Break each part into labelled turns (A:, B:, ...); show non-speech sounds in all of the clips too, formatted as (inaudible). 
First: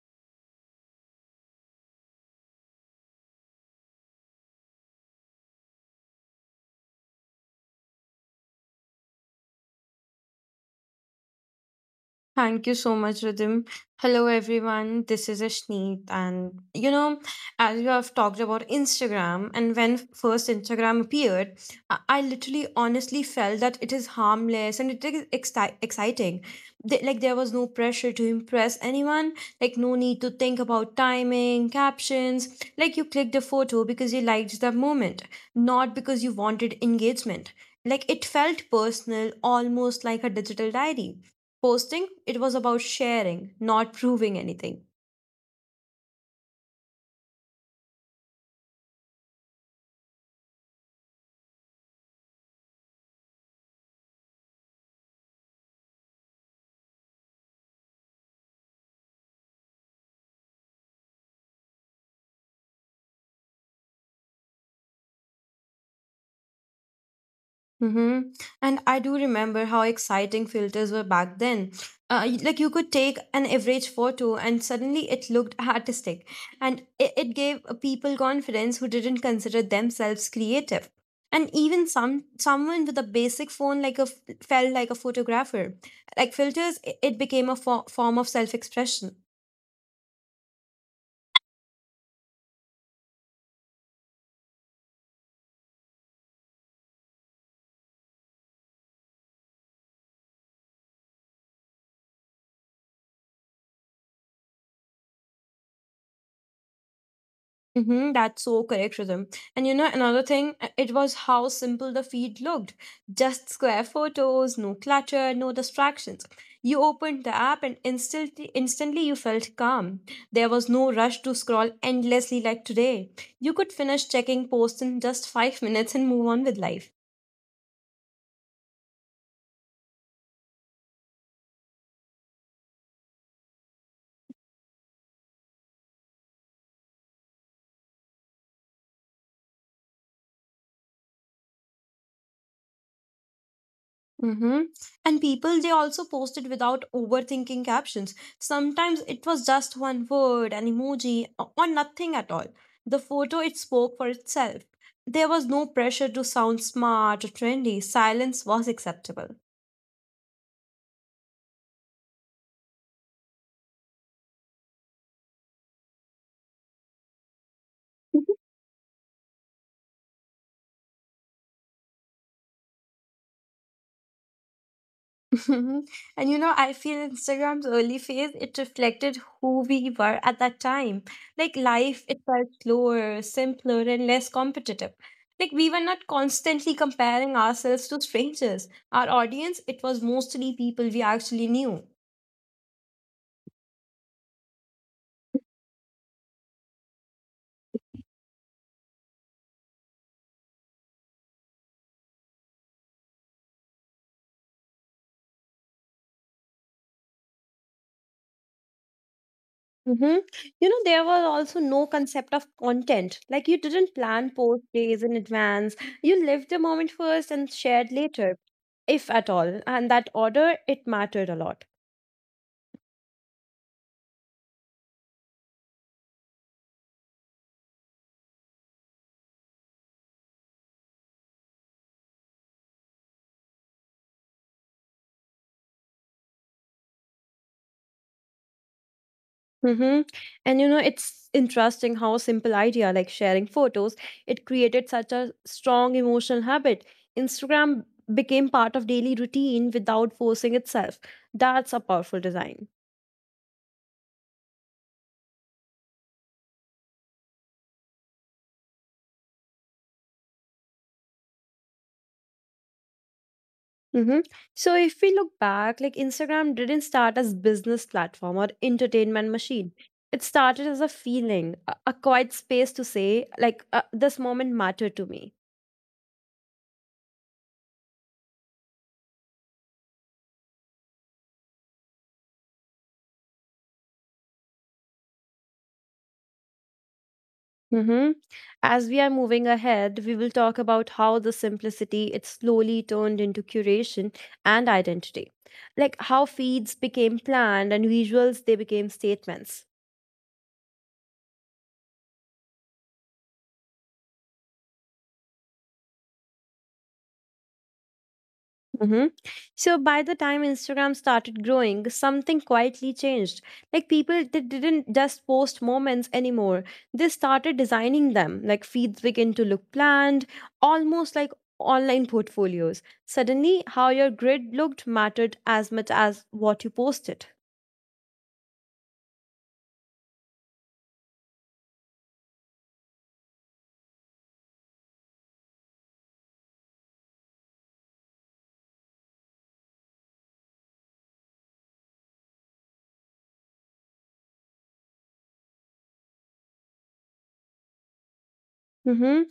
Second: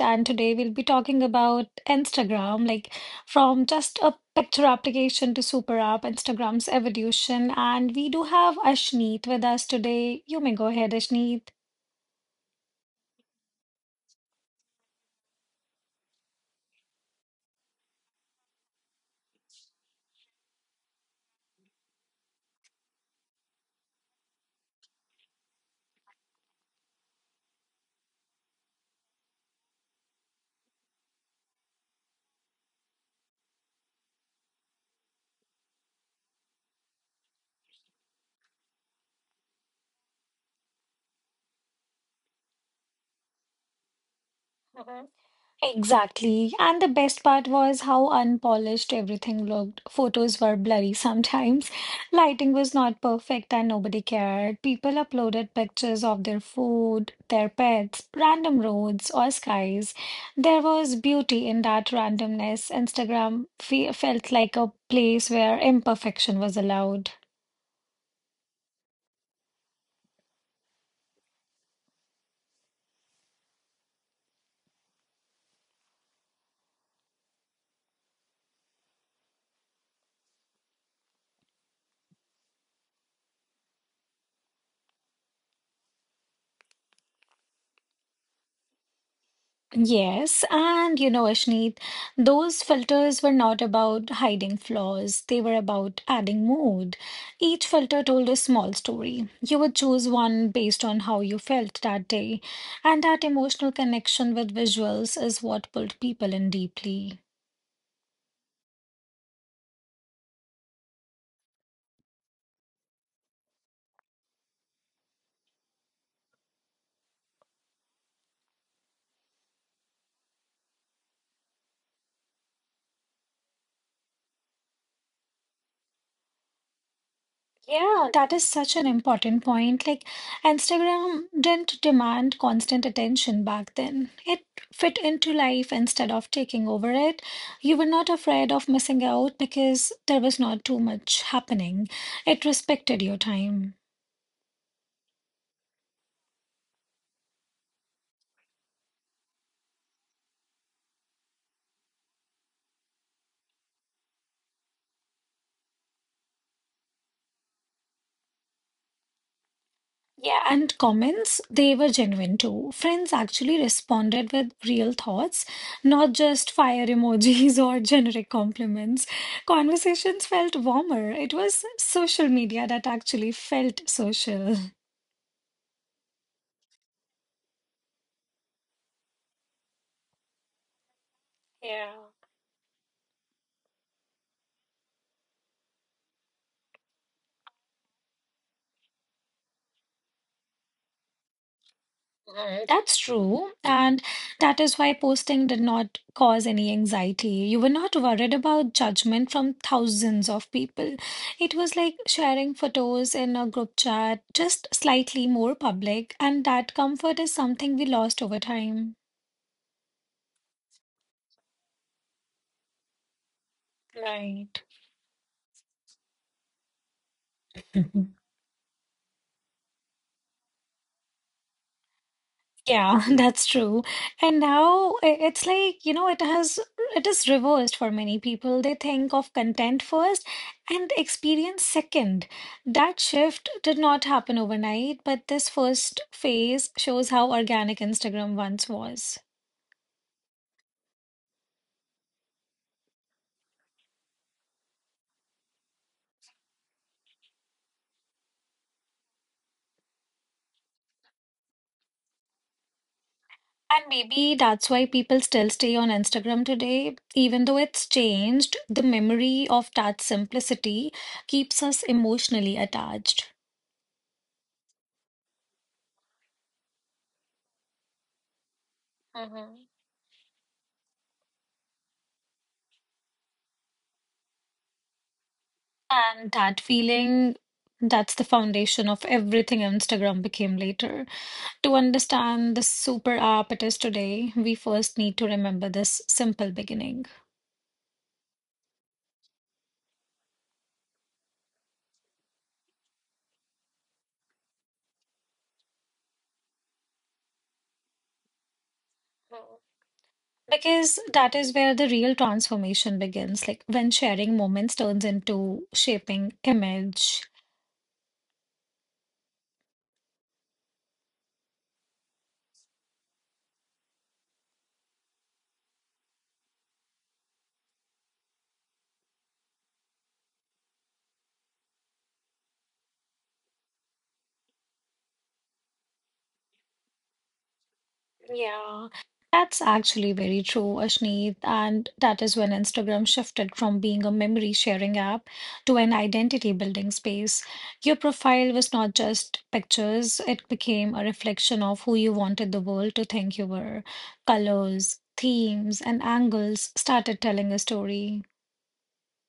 A: And today we'll be talking about Instagram, like, from just a picture application to super app, Instagram's evolution. And we do have Ashneet with us today. You may go ahead, Ashneet.
B: Thank you so much, Ridim. Hello, everyone. This is Ashneet. And, you know, as you have talked about Instagram, and when first Instagram appeared, I literally honestly felt that it is harmless and it is exciting. Like, there was no pressure to impress anyone, like, no need to think about timing, captions. Like, you clicked the photo because you liked the moment, not because you wanted engagement. Like, it felt personal, almost like a digital diary posting, it was about sharing, not proving anything.
A: Exactly. And the best part was how unpolished everything looked. Photos were blurry sometimes. (laughs) Lighting was not perfect and nobody cared. People uploaded pictures of their food, their pets, random roads or skies. There was beauty in that randomness. Instagram fe felt like a place where imperfection was allowed.
B: Mm-hmm. And I do remember how exciting filters were back then. Like you could take an average photo and suddenly it looked (laughs) artistic. And it gave people confidence who didn't consider themselves creative. And even someone with a basic phone like a felt like a photographer. Like filters, it became a form of self-expression.
A: Yes, and you know, Ashneet, those filters were not about hiding flaws, they were about adding mood. Each filter told a small story. You would choose one based on how you felt that day, and that emotional connection with visuals is what pulled people in deeply.
B: Mm-hmm, that's so correct, Rhythm. And you know, another thing, it was how simple the feed looked. Just square photos, no clutter, no distractions. You opened the app and instantly you felt calm. There was no rush to scroll endlessly like today. You could finish checking posts in just 5 minutes and move on with life.
A: Yeah, that is such an important point. Like, Instagram didn't demand constant attention back then. It fit into life instead of taking over it. You were not afraid of missing out because there was not too much happening. It respected your time.
B: Mm-hmm. And people, they also posted without overthinking captions. Sometimes it was just one word, an emoji, or nothing at all. The photo, it spoke for itself. There was no pressure to sound smart or trendy. Silence was acceptable.
A: Yeah, and comments, they were genuine too. Friends actually responded with real thoughts, not just fire emojis (laughs) or generic compliments. Conversations felt warmer. It was social media that actually felt social. (laughs)
B: (laughs) And you know, I feel Instagram's early phase, it reflected who we were at that time. Like life, it felt slower, simpler, and less competitive. Like we were not constantly comparing ourselves to strangers. Our audience, it was mostly people we actually knew.
A: That's true, and that is why posting did not cause any anxiety. You were not worried about judgment from thousands of people. It was like sharing photos in a group chat, just slightly more public, and that comfort is something we lost over time.
B: Mm-hmm. You know, there was also no concept of content. Like, you didn't plan
A: Right.
B: post days in advance. You lived the moment first and shared
A: (laughs)
B: later if at all. And that order, it mattered a lot.
A: Yeah, (laughs) that's true. And now it's like, you know, it is reversed for many people. They think of content first and experience second. That shift did not happen overnight, but this first phase shows how organic Instagram once was.
B: Mm-hmm. And you know, it's interesting how a simple idea like sharing photos, it created such a strong emotional habit. Instagram became part of daily routine without forcing itself. That's a powerful design.
A: And maybe that's why people still stay on Instagram today, even though it's changed, the memory of that simplicity keeps us emotionally attached.
B: Mhm. So if we look back, like Instagram didn't start as business platform or entertainment
A: Mhm.
B: machine. It started as a feeling, a quiet space to say, this moment mattered to me.
A: And that feeling, that's the foundation of everything Instagram became later. To understand the super app it is today, we first need to remember this simple beginning.
B: Mhm. As we are moving ahead, we will talk about how the simplicity it slowly turned into curation and identity. Like how feeds became planned and visuals they became statements.
A: Because that is where the real transformation begins, like when sharing moments turns into shaping image.
B: Mm-hmm. So by the time Instagram started growing, something quietly changed. Like people they didn't just post moments anymore. They started designing them. Like feeds begin to look planned, almost like online portfolios. Suddenly, how your grid looked mattered as much as what you posted.
A: Yeah, that's actually very true, Ashneet. And that is when Instagram shifted from being a memory sharing app to an identity building space. Your profile was not just pictures, it became a reflection of who you wanted the world to think you were. Colors, themes, and angles started telling a story.
B: Mm-hmm.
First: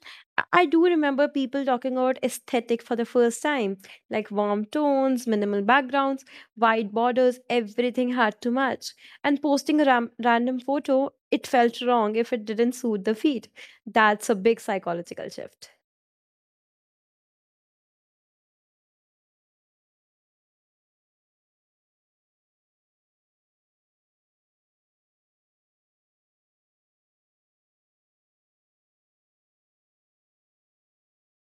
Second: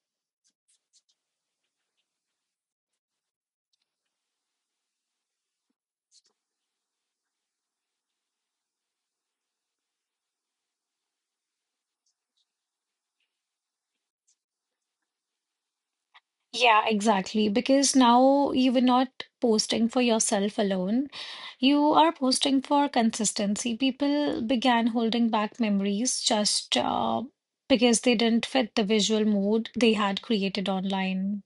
B: I do remember people talking about aesthetic for the first time, like warm tones, minimal backgrounds, wide borders, everything had to match. And posting a random photo, it felt wrong if it didn't suit the feed. That's a big psychological shift.
A: Yeah, exactly. Because now you were not posting for yourself alone. You are posting for consistency. People began holding back memories just because they didn't fit the visual mood they had created online.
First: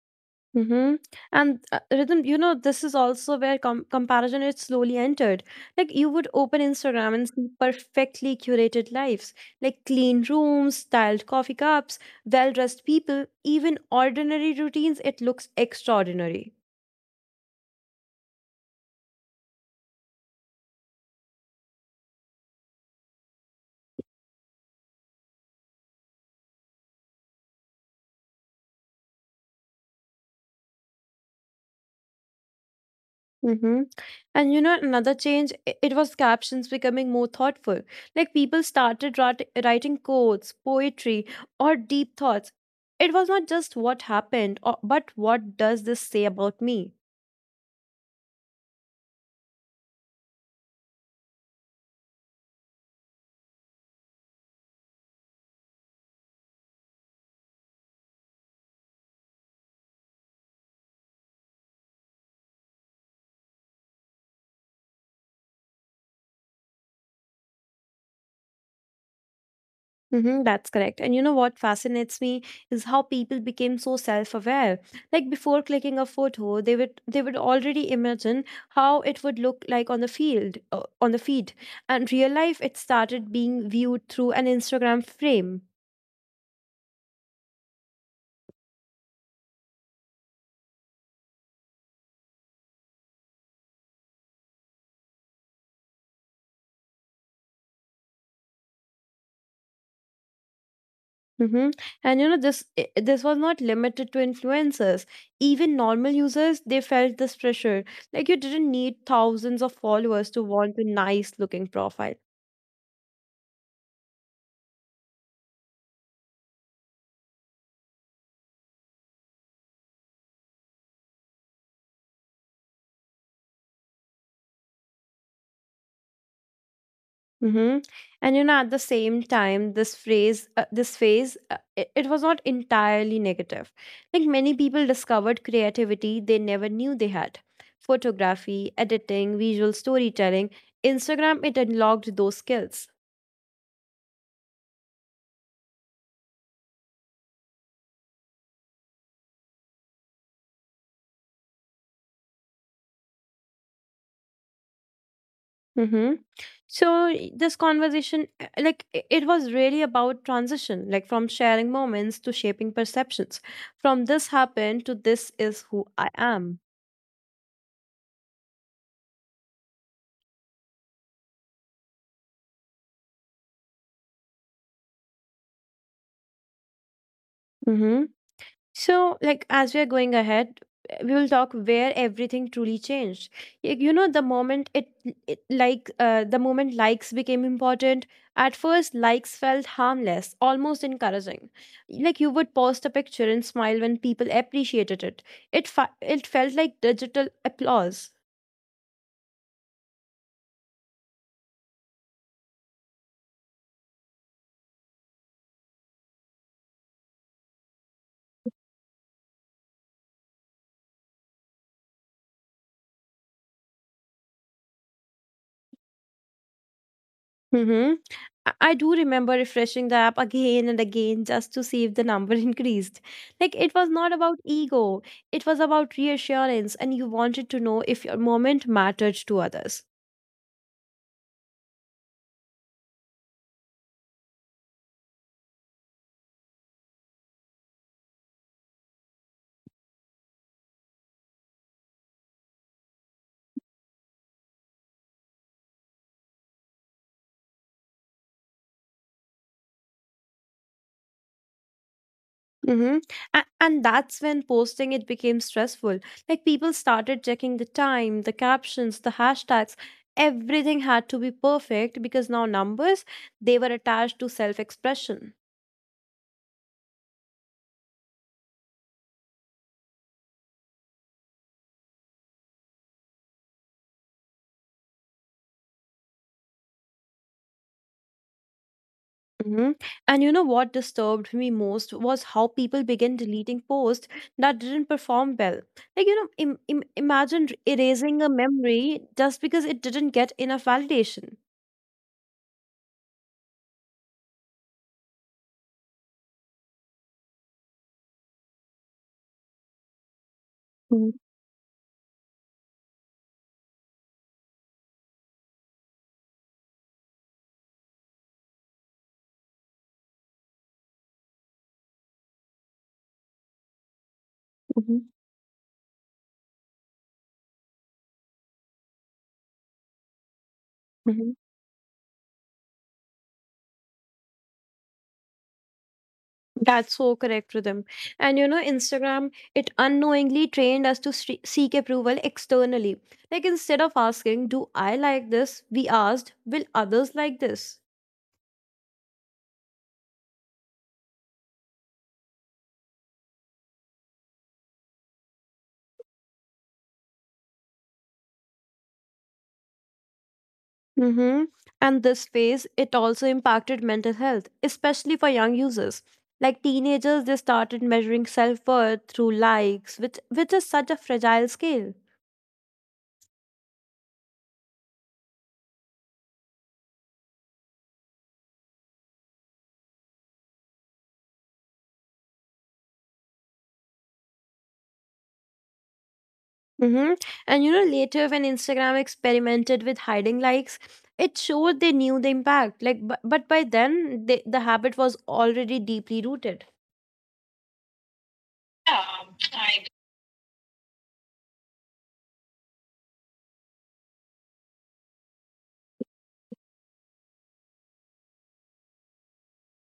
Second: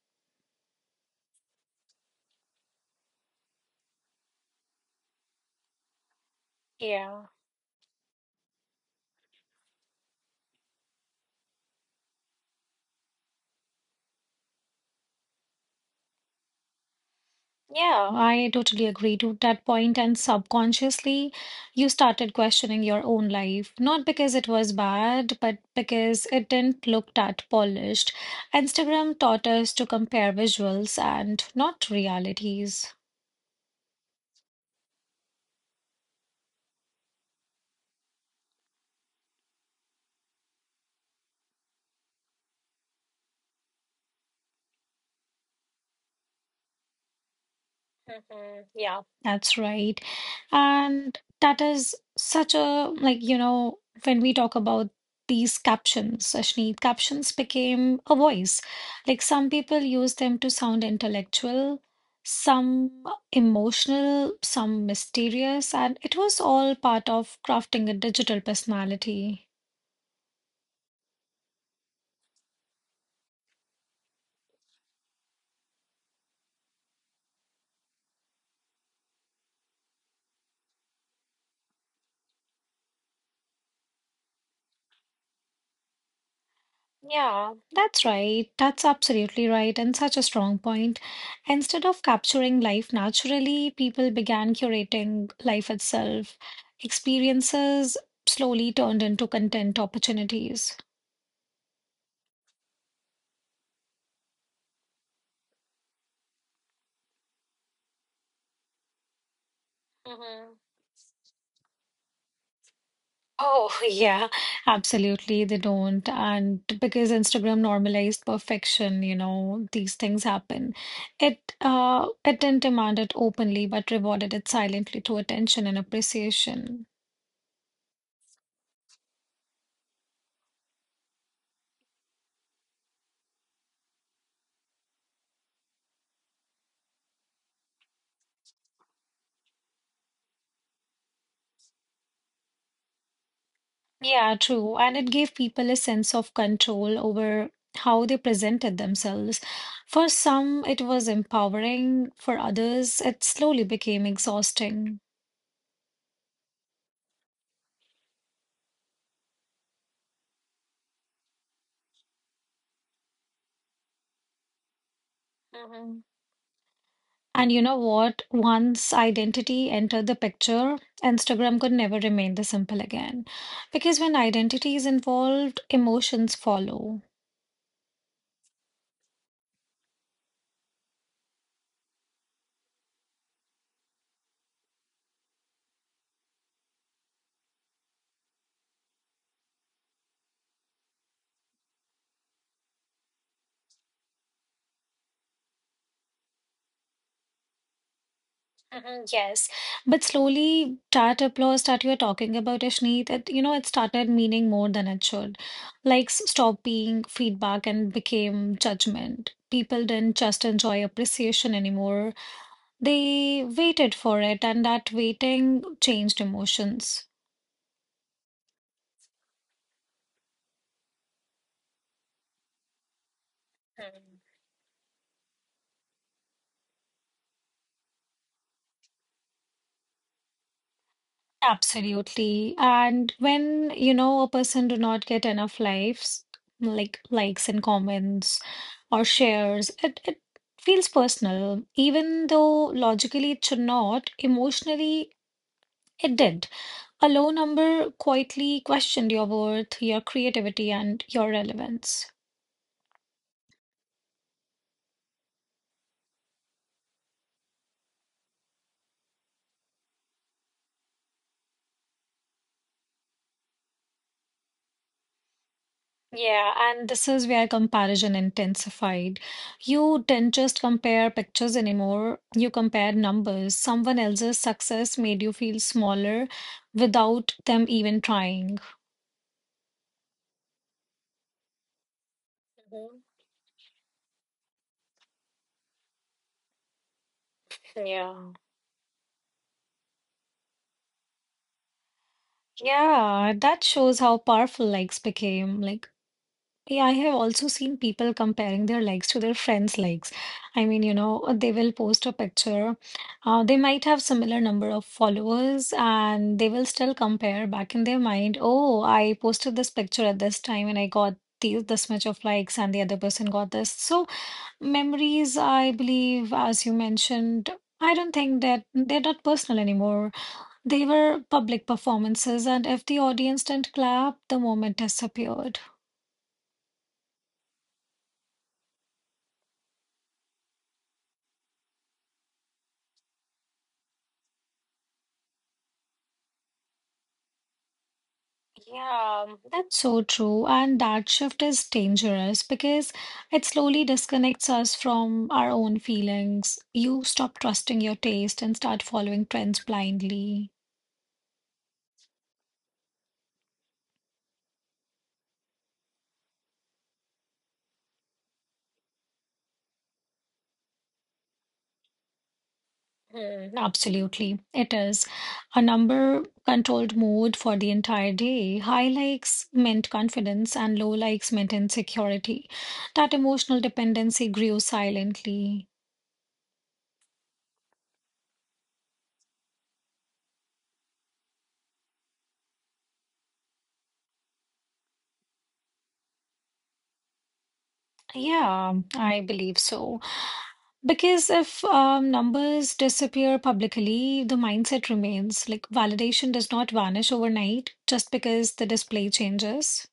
B: Mm-hmm. And rhythm, you know, this is also where comparison is slowly entered. Like you would open Instagram
A: Yeah.
B: and see perfectly curated lives, like clean rooms, styled coffee cups, well-dressed people, even ordinary routines. It looks extraordinary.
A: Yeah, I totally agree to that point. And subconsciously, you started questioning your own life, not because it was bad, but because it didn't look that polished. Instagram taught us to compare visuals and not realities.
B: Mm-hmm. And you know, another change, it was captions becoming more thoughtful. Like people started writing quotes, poetry, or deep thoughts. It was not just what happened, or, but what does this say about me?
A: Mhm. Yeah. That's right. And that is such a, like, you know, when we talk about these captions, Ashneet, captions became a voice. Like, some people use them to sound intellectual, some emotional, some mysterious, and it was all part of crafting a digital personality.
B: Mm-hmm, that's correct. And you know what fascinates me is how people became so self-aware. Like before clicking a photo, they would already imagine how it would look like on the field, on the feed and real life it started being viewed through an Instagram frame.
A: Yeah, that's right. That's absolutely right, and such a strong point. Instead of capturing life naturally, people began curating life itself. Experiences slowly turned into content opportunities.
B: Mm-hmm. And you know this was not limited to influencers. Even normal users they felt this pressure. Like you didn't need thousands of followers to
A: hmm
B: want a nice looking profile.
A: Oh, (laughs) yeah, absolutely. They don't. And because Instagram normalized perfection, you know, these things happen. It didn't demand it openly, but rewarded it silently through attention and appreciation.
B: Mm-hmm. And you know, at the same time, this phase, it was not entirely negative. Like many people discovered creativity they never knew they had. Photography, editing, visual storytelling, Instagram, it unlocked those skills.
A: Yeah, true. And it gave people a sense of control over how they presented themselves. For some, it was empowering. For others, it slowly became exhausting.
B: Mm-hmm. So this conversation, it was really about transition, like from sharing moments to shaping perceptions. From this happened to this is who
A: hmm
B: I am.
A: And you know what? Once identity entered the picture, Instagram could never remain the simple again. Because when identity is involved, emotions follow.
B: So, like, as we are going ahead, we will talk where everything truly changed. You know, the moment likes became important, at first, likes felt harmless, almost encouraging. Like, you would post a picture and smile when people appreciated it. It felt like digital applause.
A: Mhm, yes, but slowly that applause that you were talking about, Ashneet, it, you know, it started meaning more than it should. Like stop being feedback and became judgment. People didn't just enjoy appreciation anymore. They waited for it, and that waiting changed emotions.
B: I do remember refreshing the app again and again just to see if the number (laughs) increased. Like it was not about ego, it was about reassurance, and you wanted to know if your moment mattered to others.
A: Absolutely. And when, you know, a person do not get enough likes, like likes and comments or shares, it feels personal. Even though logically it should not, emotionally it did. A low number quietly questioned your worth, your creativity, and your relevance.
B: Mm-hmm. And that's when posting it became stressful. Like people started checking the time, the captions, the hashtags. Everything had to be perfect because now numbers, they were attached to self expression.
A: Yeah, and this is where comparison intensified. You didn't just compare pictures anymore, you compared numbers. Someone else's success made you feel smaller without them even trying.
B: Mm-hmm. And you know what disturbed me most was how people
A: Mhm.
B: began deleting posts that didn't perform well. Like, you know, imagine
A: Yeah.
B: erasing a memory just because it didn't get enough validation.
A: Yeah, that shows how powerful likes became. Like yeah, I have also seen people comparing their likes to their friends' likes. I mean, you know, they will post a picture. They might have similar number of followers, and they will still compare back in their mind. Oh, I posted this picture at this time, and I got these this much of likes, and the other person got this. So
B: Mm-hmm.
A: memories, I believe, as you mentioned. I don't think that they're not personal anymore. They were public performances, and if the audience didn't clap, the moment disappeared.
B: That's so correct, Rhythm. And you know, Instagram, it unknowingly trained us to seek approval externally. Like instead of asking, do I like this? We asked, will others like this?
A: Yeah, that's so true. And that shift is dangerous because it slowly disconnects us from our own feelings. You stop trusting your taste and start following trends blindly.
B: Mm-hmm. And this phase, it also impacted mental health, especially for young users. Like teenagers, they started measuring self worth through likes, which is such a fragile scale.
A: Mm, absolutely. It is a number controlled mode for the entire day. High likes meant confidence and low likes meant insecurity. That emotional dependency grew silently.
B: Mm-hmm. And you know, later when Instagram experimented with hiding likes, it showed they knew the impact. But by then, the habit was already deeply rooted.
A: Yeah, I believe so. Because if numbers disappear publicly, the mindset remains. Like validation does not vanish overnight just because the display changes.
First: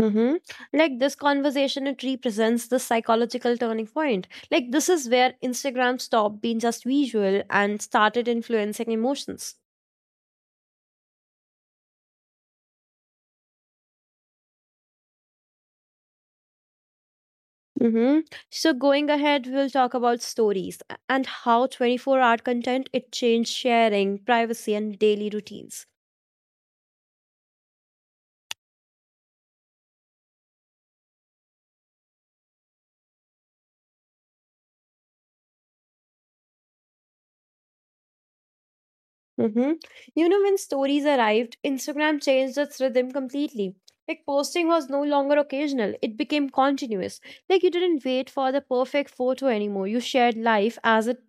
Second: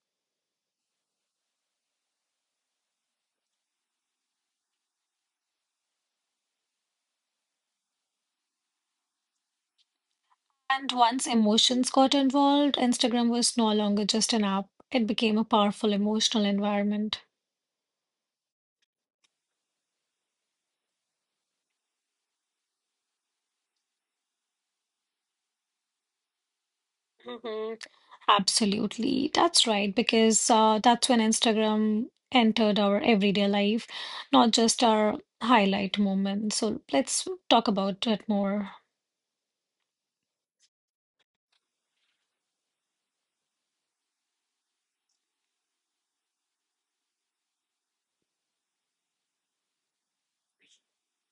B: Mm-hmm. Like this conversation, it represents the psychological turning point. Like, this is where Instagram stopped being just visual and started influencing emotions.
A: And once emotions got involved, Instagram was no longer just an app. It became a powerful emotional environment.
B: Mm-hmm. So going ahead, we'll talk about stories and how 24-hour content it changed sharing, privacy, and daily routines.
A: hmm Absolutely. That's right. Because that's when Instagram entered our everyday life, not just our highlight moments. So let's talk about it more.
B: Mm-hmm. You know, when stories arrived, Instagram changed its rhythm completely. Like, posting was no longer occasional, it became continuous. Like, you didn't wait for the perfect photo anymore. You shared life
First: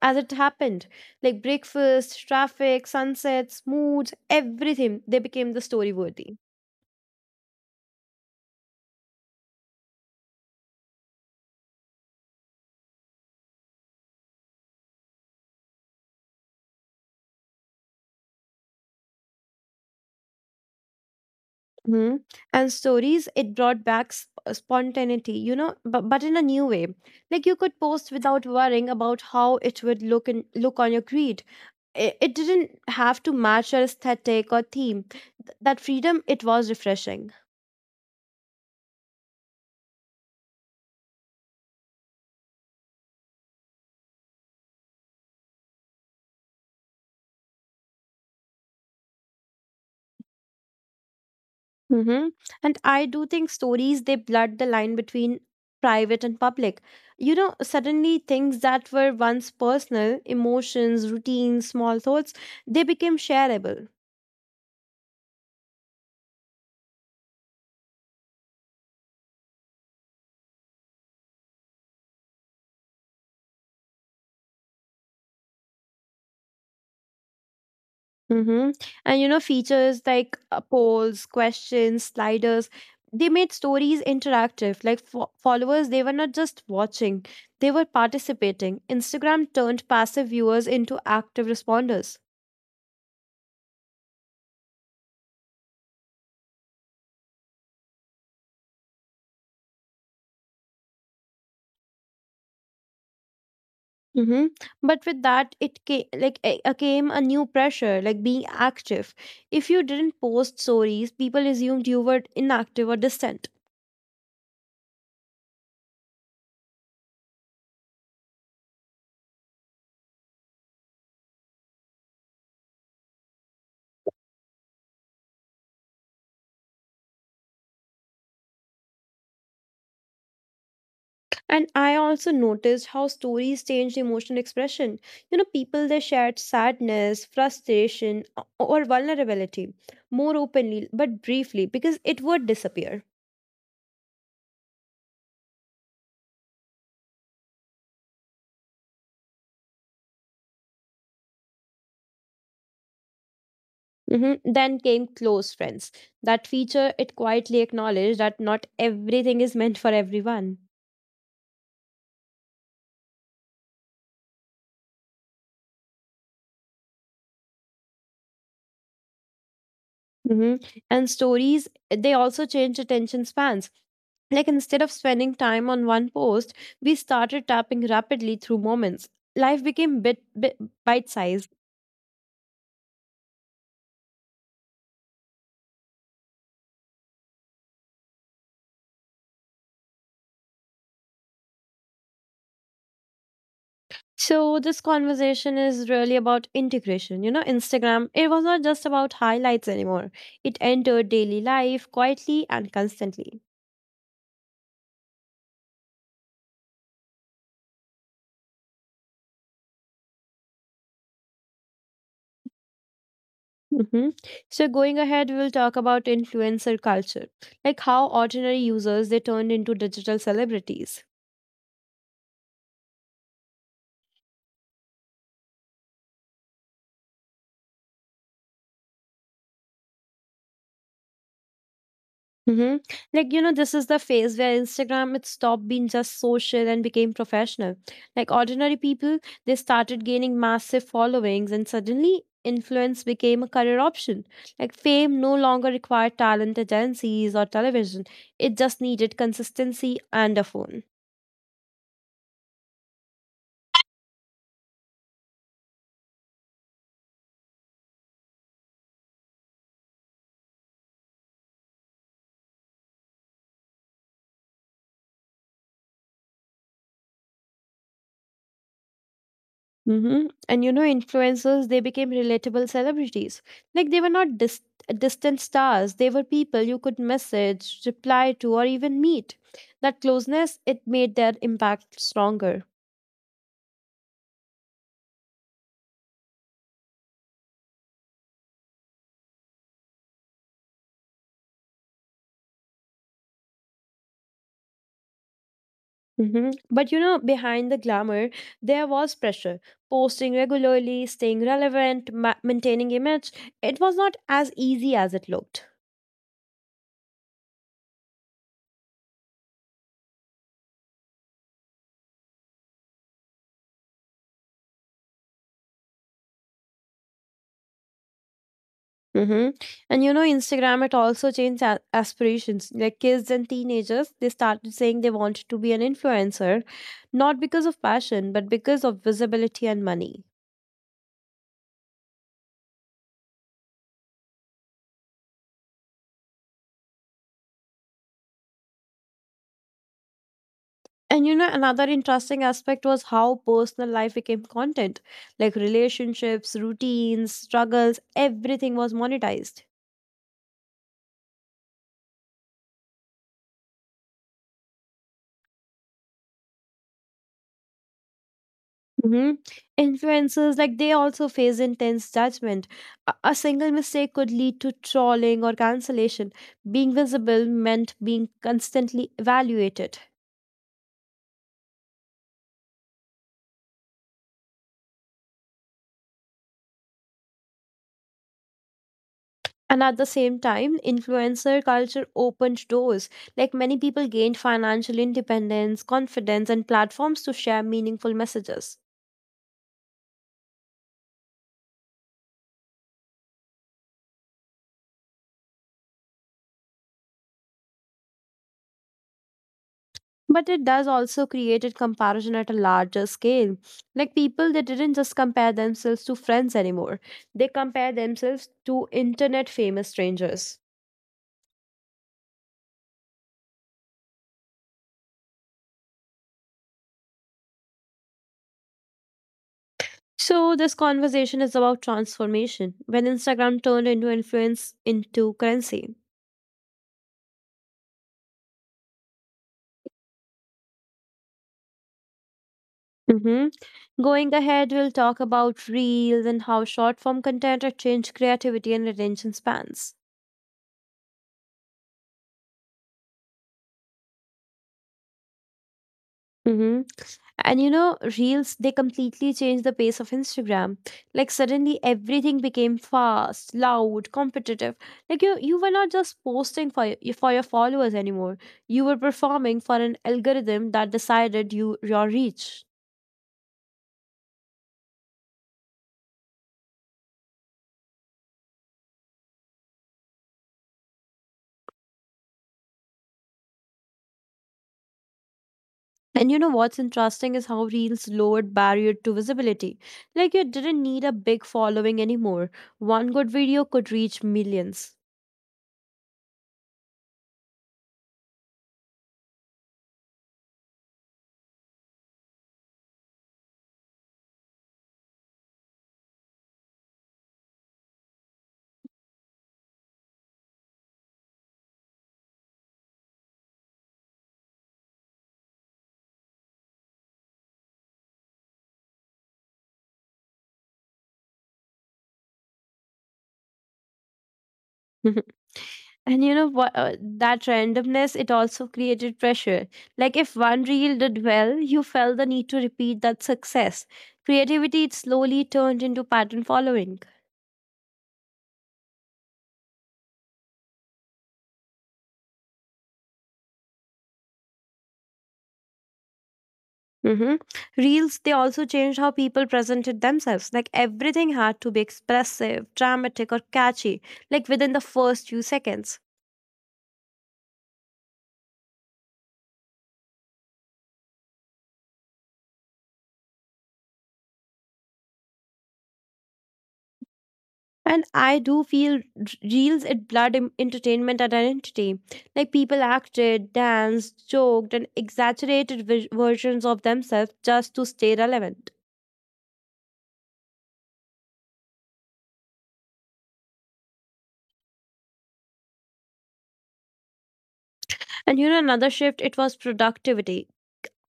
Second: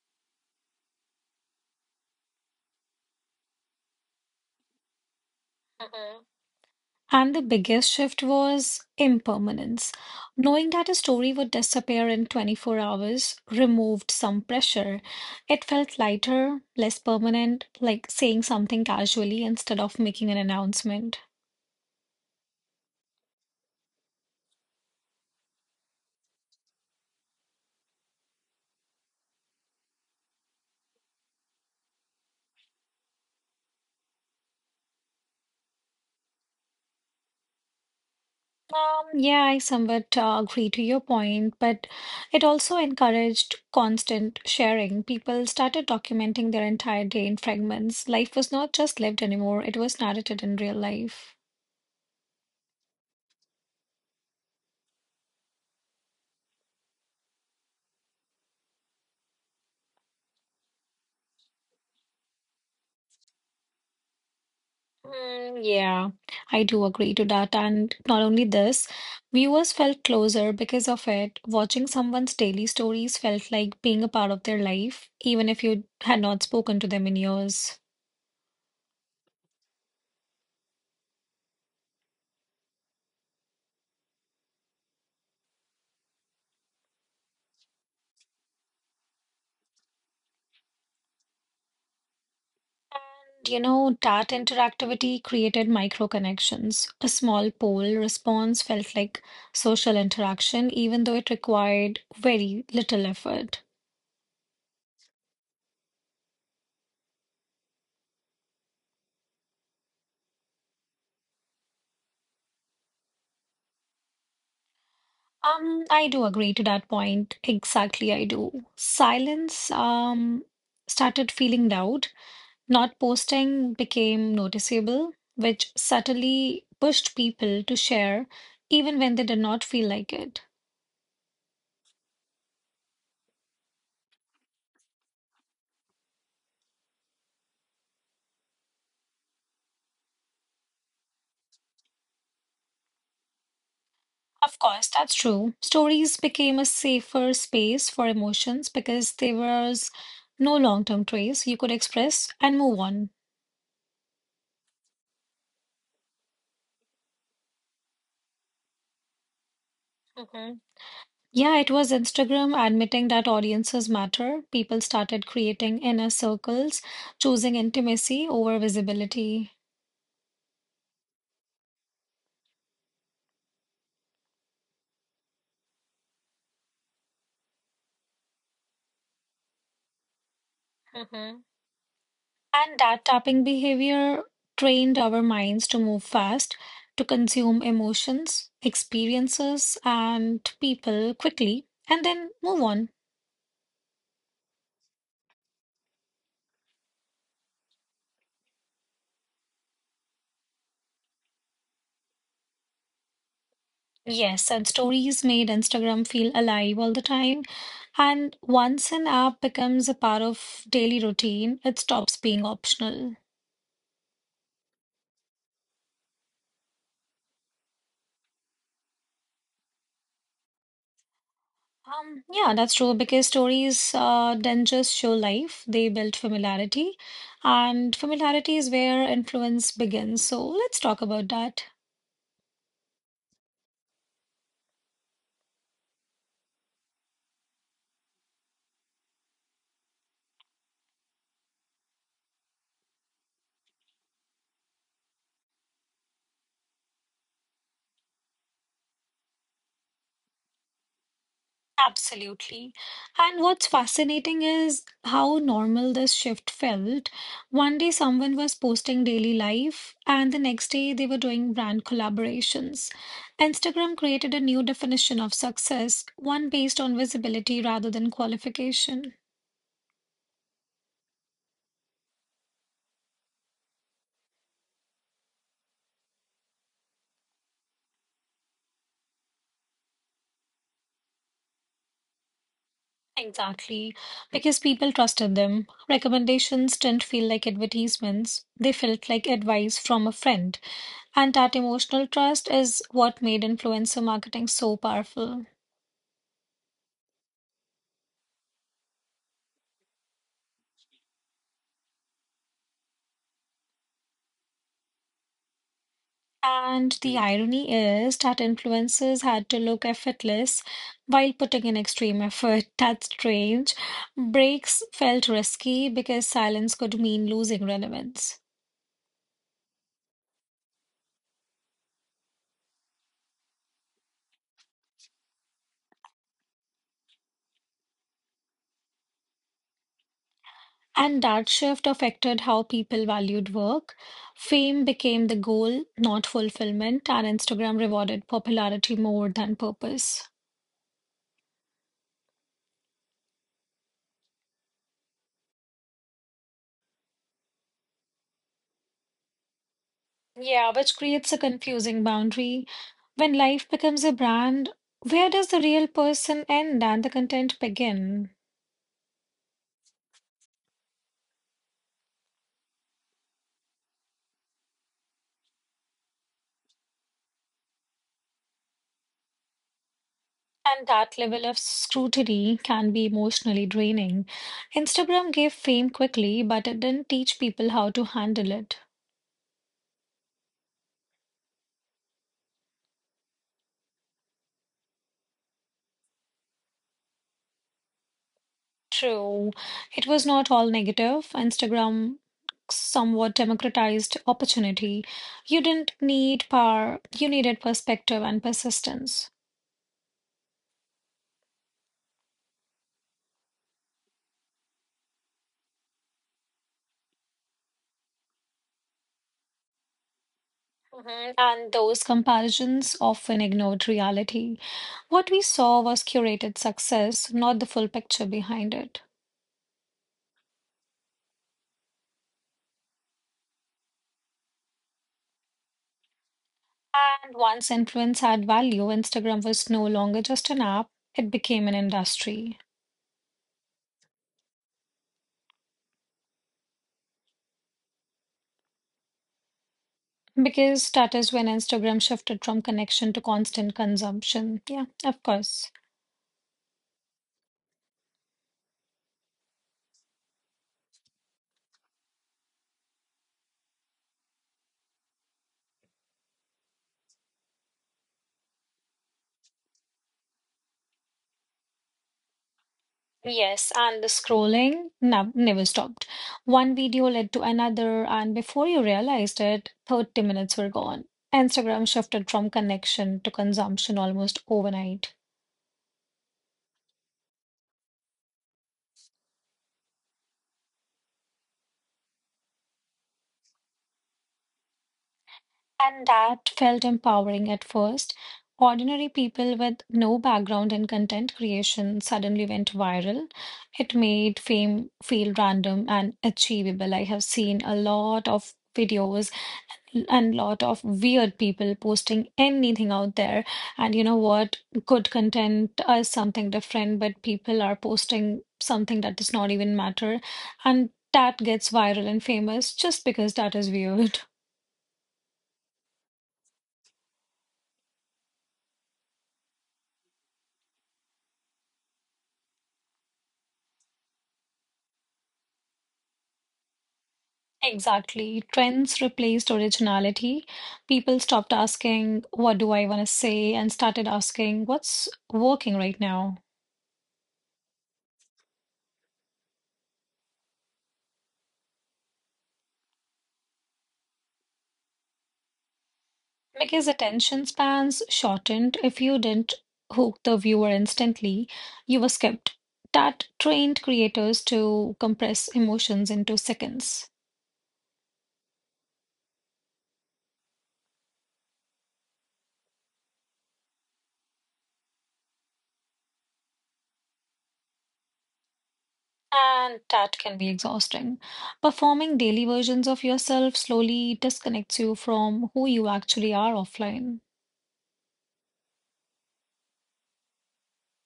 B: as it happened, like breakfast, traffic, sunsets, moods, everything they became the story worthy.
A: And the biggest shift was impermanence. Knowing that a story would disappear in 24 hours removed some pressure. It felt lighter, less permanent, like saying something casually instead of making an announcement.
B: Hmm. And stories, it brought back spontaneity, you know, but in a new way. Like you could post without worrying about how it would look on your creed. It didn't have to match your aesthetic or theme. That freedom, it was refreshing.
A: Yeah, I somewhat agree to your point, but it also encouraged constant sharing. People started documenting their entire day in fragments. Life was not just lived anymore, it was narrated in real life.
B: Hmm. And I do think stories, they blurred the line between private and public. You know, suddenly things that were once personal, emotions, routines, small thoughts, they became shareable.
A: Mm, yeah, I do agree to that. And not only this, viewers felt closer because of it. Watching someone's daily stories felt like being a part of their life, even if you had not spoken to them in years.
B: Mm-hmm. And you know, features like polls, questions, sliders, they made stories interactive. Like followers, they were not just watching, they were participating. Instagram turned passive viewers into active responders.
A: And you know, that interactivity created micro connections. A small poll response felt like social interaction, even though it required very little effort.
B: Mm-hmm. But with that, it came like a came a new pressure, like being active. If you didn't post stories, people assumed you were inactive or distant.
A: I do agree to that point. Exactly, I do. Silence started feeling loud. Not posting became noticeable, which subtly pushed people to share even when they did not feel like it.
B: And I also noticed how stories changed emotional expression. You know, people they shared sadness, frustration, or vulnerability more openly, but briefly because it would disappear.
A: Of course, that's true. Stories became a safer space for emotions because there was no long-term trace you could express and move on.
B: Mhm. Then came close friends. That feature it quietly acknowledged that not everything is meant for everyone.
A: Mhm. Yeah, it was Instagram admitting that audiences matter. People started creating inner circles, choosing intimacy over visibility.
B: Mhm. And stories they also changed attention spans. Like instead of spending time on one post, we started tapping rapidly through moments. Life became
A: hmm
B: bite-sized.
A: And that tapping behavior trained our minds to move fast, to consume emotions, experiences, and people quickly, and then move on.
B: So this conversation is really about integration. You know, Instagram, it was not just about highlights anymore. It entered daily life quietly and constantly.
A: Yes, and stories made Instagram feel alive all the time. And once an app becomes a part of daily routine, it stops being optional.
B: Hmm. So going ahead, we'll talk about influencer culture, like how ordinary users they turned into digital celebrities.
A: Yeah, that's true because stories don't just show life, they build familiarity, and familiarity is where influence begins. So let's talk about that.
B: Mm-hmm. Like, you know, this is the phase where Instagram it stopped being just social and became professional. Like ordinary people, they started gaining massive followings and suddenly influence became a career option. Like fame no longer required talent agencies or television. It just needed consistency and a phone.
A: Absolutely. And what's fascinating is how normal this shift felt. One day, someone was posting daily life, and the next day, they were doing brand collaborations. Instagram created a new definition of success, one based on visibility rather than qualification.
B: Mm-hmm. And you know, influencers, they became relatable celebrities. Like they were not distant stars, they were people you could message, reply to, or even meet. That closeness, it made their impact stronger.
A: Exactly, because people trusted them. Recommendations didn't feel like advertisements, they felt like advice from a friend. And that emotional trust is what made influencer marketing so powerful.
B: Mm-hmm. But you know, behind the glamour, there was pressure. Posting regularly, staying relevant, maintaining image, it was not as easy as it looked.
A: And the irony is that influencers had to look effortless while putting in extreme effort. (laughs) That's strange. Breaks felt risky because silence could mean losing relevance.
B: Mm-hmm. And you know, Instagram, it also changed aspirations. Like kids and teenagers, they started saying they wanted to be an influencer, not because of passion, but because of visibility and money.
A: And that shift affected how people valued work. Fame became the goal, not fulfillment, and Instagram rewarded popularity more than purpose.
B: And you know, another interesting aspect was how personal life became content. Like relationships, routines, struggles, everything was monetized.
A: Yeah, which creates a confusing boundary. When life becomes a brand, where does the real person end and the content begin?
B: Hmm. Influencers, like they also face intense judgment. A single mistake could lead to trolling or cancellation. Being visible meant being constantly evaluated.
A: And that level of scrutiny can be emotionally draining. Instagram gave fame quickly, but it didn't teach people how to handle it.
B: And at the same time, influencer culture opened doors. Like many people gained financial independence, confidence, and platforms to share meaningful messages.
A: True. It was not all negative. Instagram somewhat democratized opportunity. You didn't need power, you needed perspective and persistence.
B: But it does also create a comparison at a larger scale. Like people, they didn't just compare themselves to friends anymore, they compare themselves to internet famous strangers.
A: Mhm. And those comparisons often ignored reality. What we saw was curated success, not the full picture behind it.
B: So, this conversation is about transformation when Instagram turned into influence into currency.
A: And once influence had value, Instagram was no longer just an app, it became an industry.
B: Mhm. Going ahead, we'll talk about reels and how short form content has changed creativity and attention spans.
A: Because that is when Instagram shifted from connection to constant consumption. Yeah, of course.
B: Hmm. And you know, reels, they completely changed the pace of Instagram. Like suddenly everything became fast, loud, competitive. Like you were not just posting for your followers anymore. You were performing for an algorithm that decided your reach.
A: Yes, and the scrolling never stopped. One video led to another, and before you realized it, 30 minutes were gone. Instagram shifted from connection to consumption almost overnight.
B: And you know what's interesting is how reels lowered barrier to visibility. Like you didn't need a big following anymore. One good video could reach millions.
A: And that felt empowering at first. Ordinary people with no background in content creation suddenly went viral. It made fame feel random and achievable. I have seen a lot of videos and lot of weird people posting anything out there. And you know what? Good content is something different, but people are posting something that does not even matter. And that gets viral and famous just because that is weird.
B: (laughs) And you know what, that randomness, it also created pressure. Like if one reel did well, you felt the need to repeat that success. Creativity, it slowly turned into pattern following.
A: Exactly. Trends replaced originality. People stopped asking, what do I want to say? And started asking, what's working right now?
B: Hmm. Reels, they also changed how people presented themselves. Like everything had to be expressive, dramatic, or catchy, like within the first few seconds.
A: Because attention spans shortened. If you didn't hook the viewer instantly, you were skipped. That trained creators to compress emotions into seconds.
B: And I do feel reels at blood entertainment and identity. Like people acted, danced, joked, and exaggerated versions of themselves just to stay relevant.
A: And that can be exhausting. Performing daily versions of yourself slowly disconnects you from who you actually are offline.
B: And you know, another shift, it was productivity.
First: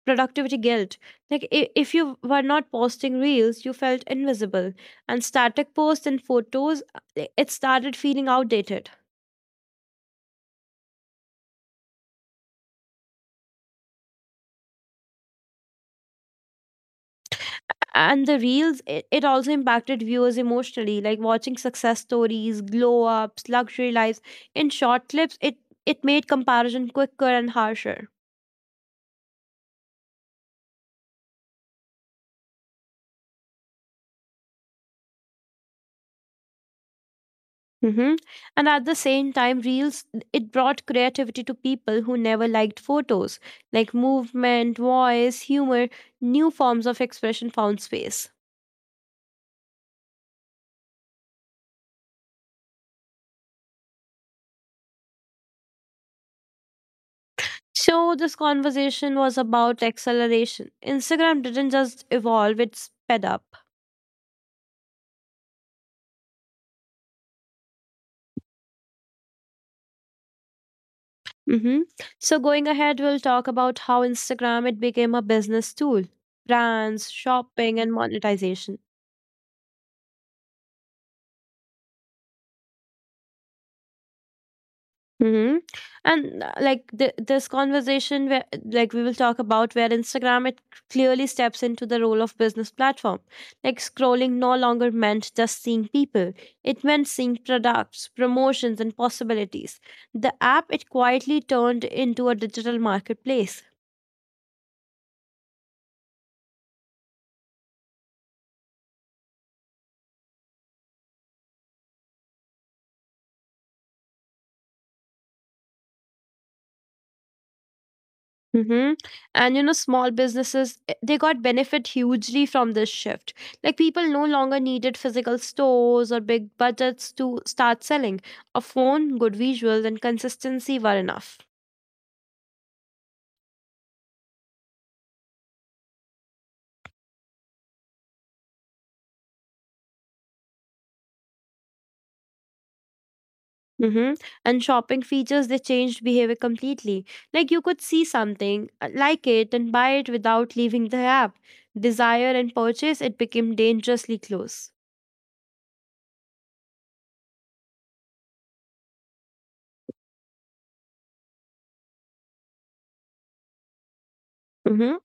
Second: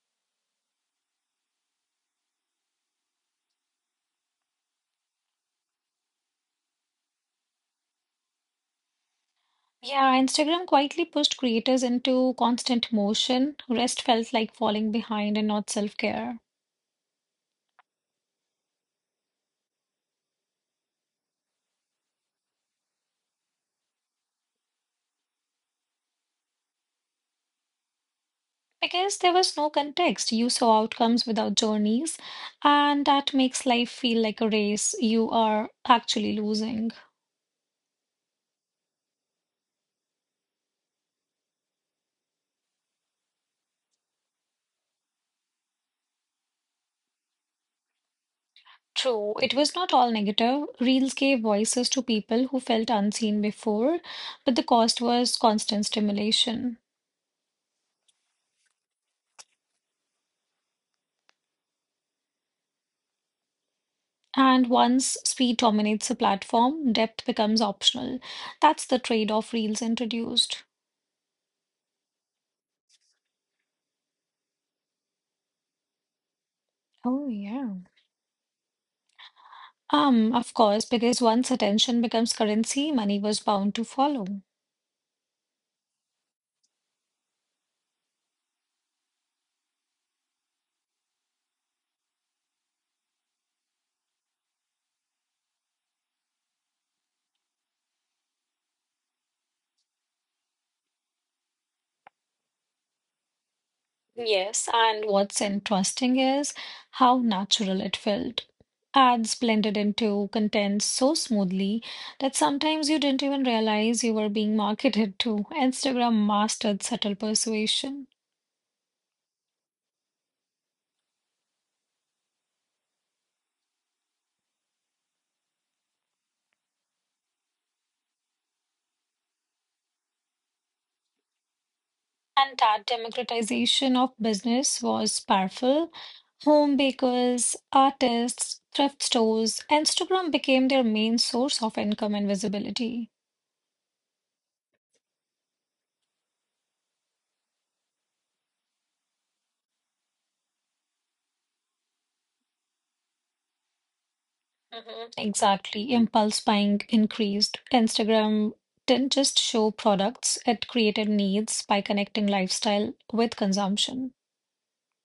B: Productivity guilt. Like, if you were not posting reels, you felt invisible. And static posts and photos, it started feeling outdated.
A: Yeah, Instagram quietly pushed creators into constant motion. Rest felt like falling behind and not self-care.
B: And the reels, it also impacted viewers emotionally. Like watching success stories, glow ups, luxury lives in short clips, it made comparison quicker and harsher.
A: Because there was no context. You saw outcomes without journeys, and that makes life feel like a race you are actually losing.
B: Hmm. And at the same time, reels, it brought creativity to people who never liked photos. Like movement, voice, humor, new forms of expression found space.
A: True, it was not all negative. Reels gave voices to people who felt unseen before, but the cost was constant stimulation.
B: So this conversation was about acceleration. Instagram didn't just evolve, it sped up.
A: And once speed dominates a platform, depth becomes optional. That's the trade-off Reels introduced.
B: Mm-hmm. So, going ahead, we'll talk about how Instagram, it became a business tool, brands,
A: Oh, yeah.
B: shopping, and monetization.
A: Of course, because once attention becomes currency, money was bound to follow.
B: Mm-hmm. And like this conversation, where like we will talk about where Instagram, it clearly steps into the role of business platform. Like scrolling no longer meant just seeing people; it meant seeing products, promotions, and possibilities. The app, it quietly turned into a digital marketplace.
A: Yes, and what's interesting is how natural it felt. Ads blended into content so smoothly that sometimes you didn't even realize you were being marketed to. Instagram mastered subtle persuasion.
B: Mm-hmm. And you know, small businesses, they got benefit hugely from this shift. Like people no longer needed physical stores or big budgets to start selling. A phone, good visuals, and consistency were enough.
A: And that democratization of business was powerful. Home bakers, artists, thrift stores, Instagram became their main source of income and visibility.
B: Mm-hmm. And shopping features, they changed behavior completely. Like you could see something, like it, and buy it without leaving the app. Desire and purchase, it became dangerously close.
A: Exactly. Impulse buying increased. Instagram didn't just show products, it created needs by connecting lifestyle with consumption.
B: Mm-hmm.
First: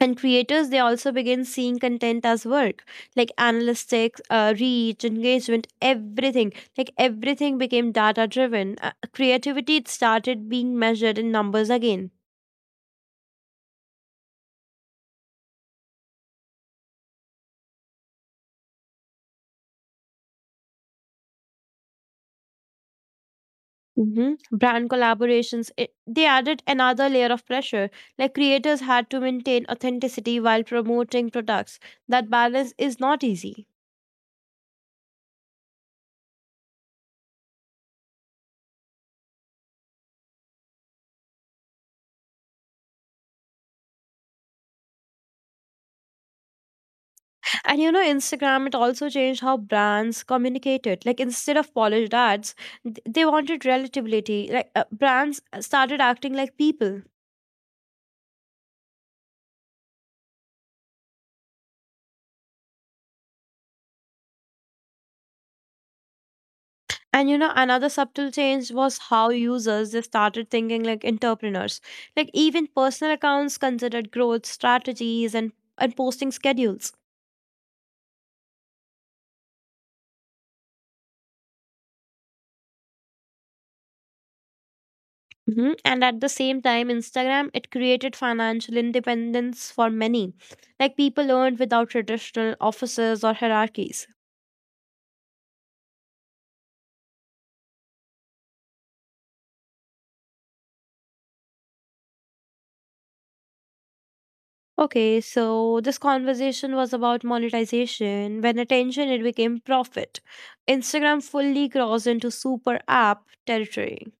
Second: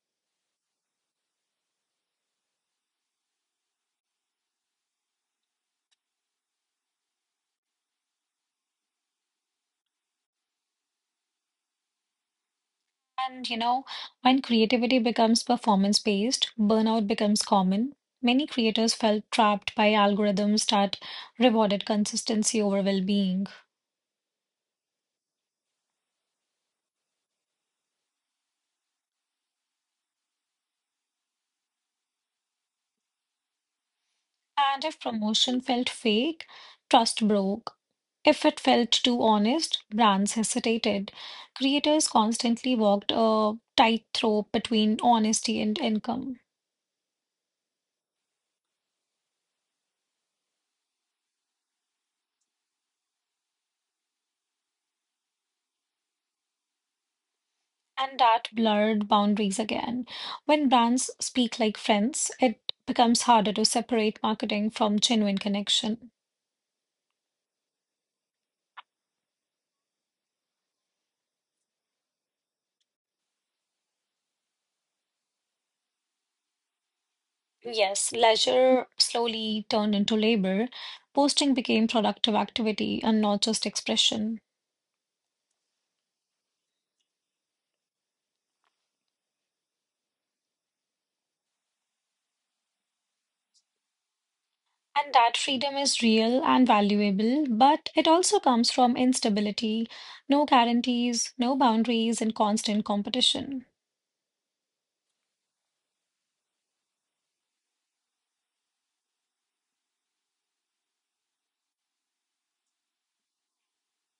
B: And creators, they also begin seeing content as work, like analytics, reach, engagement, everything. Like everything became data driven. Creativity, it started being measured in numbers again.
A: And you know, when creativity becomes performance based, burnout becomes common. Many creators felt trapped by algorithms that rewarded consistency over well being.
B: Hmm. Brand collaborations, they added another layer of pressure. Like creators had to maintain authenticity while promoting products. That balance is not easy.
A: And if promotion felt fake, trust broke. If it felt too honest, brands hesitated. Creators constantly walked a tightrope between honesty and income.
B: And you know, Instagram, it also changed how brands communicated. Like, instead of polished ads, they wanted relatability. Like, brands started acting like people.
A: And that blurred boundaries again. When brands speak like friends, it becomes harder to separate marketing from genuine connection.
B: And you know, another subtle change was how users, they started thinking like entrepreneurs. Like, even personal accounts considered growth strategies and posting schedules.
A: Yes, leisure slowly turned into labor. Posting became productive activity and not just expression.
B: Mhm. And at the same time, Instagram, it created financial independence for many. Like, people earned without traditional offices or hierarchies.
A: And that freedom is real and valuable, but it also comes from instability, no guarantees, no boundaries, and constant competition.
B: Okay, so this conversation was about monetization. When attention, it became profit. Instagram fully crossed into super app territory.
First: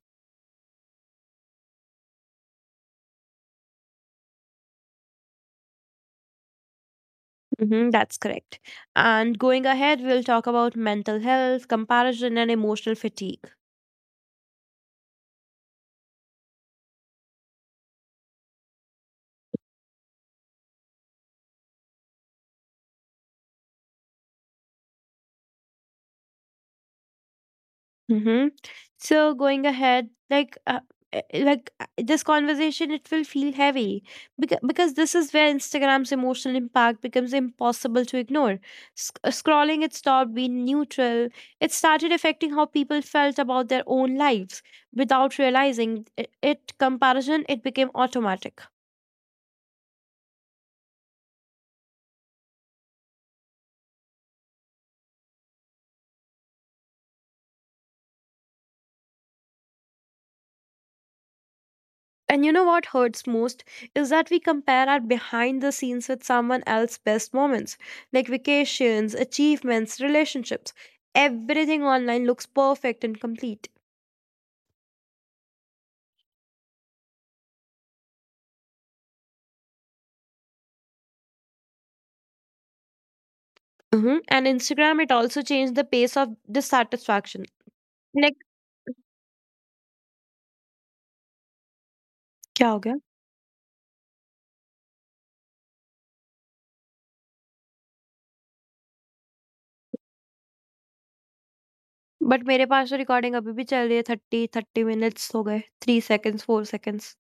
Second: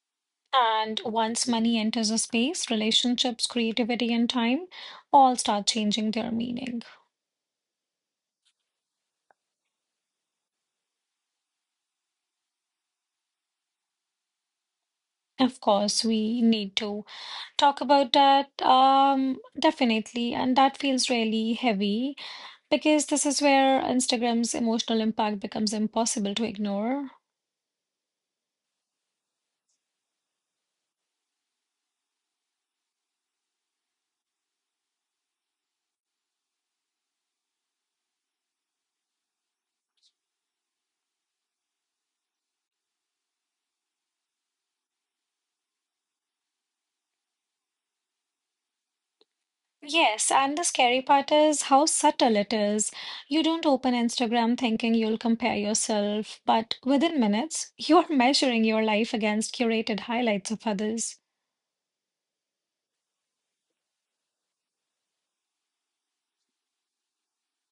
A: And once money enters a space, relationships, creativity, and time all start changing their meaning.
B: Hmm, that's correct. And going ahead, we'll talk about mental health, comparison, and emotional fatigue.
A: Of course, we need to talk about that, definitely. And that feels really heavy because this is where Instagram's emotional impact becomes impossible to ignore.
B: Mm-hmm. So going ahead, this conversation, it will feel heavy because this is where Instagram's emotional impact becomes impossible to ignore. Scrolling, it stopped being neutral. It started affecting how people felt about their own lives without realizing it. Comparison, it became automatic.
A: Yes, and the scary part is how subtle it is. You don't open Instagram thinking you'll compare yourself, but within minutes, you're (laughs) measuring your life against curated highlights of others.
B: And you know what hurts most is that we compare our behind the scenes with someone else's best moments, like vacations, achievements, relationships. Everything online looks perfect and complete. Hmm. And Instagram, it also changed the pace of dissatisfaction. Like, क्या हो गया? But मेरे पास तो recording अभी भी चल रही है। थर्टी मिनट्स हो गए, थ्री सेकेंड्स, फोर सेकेंड्स।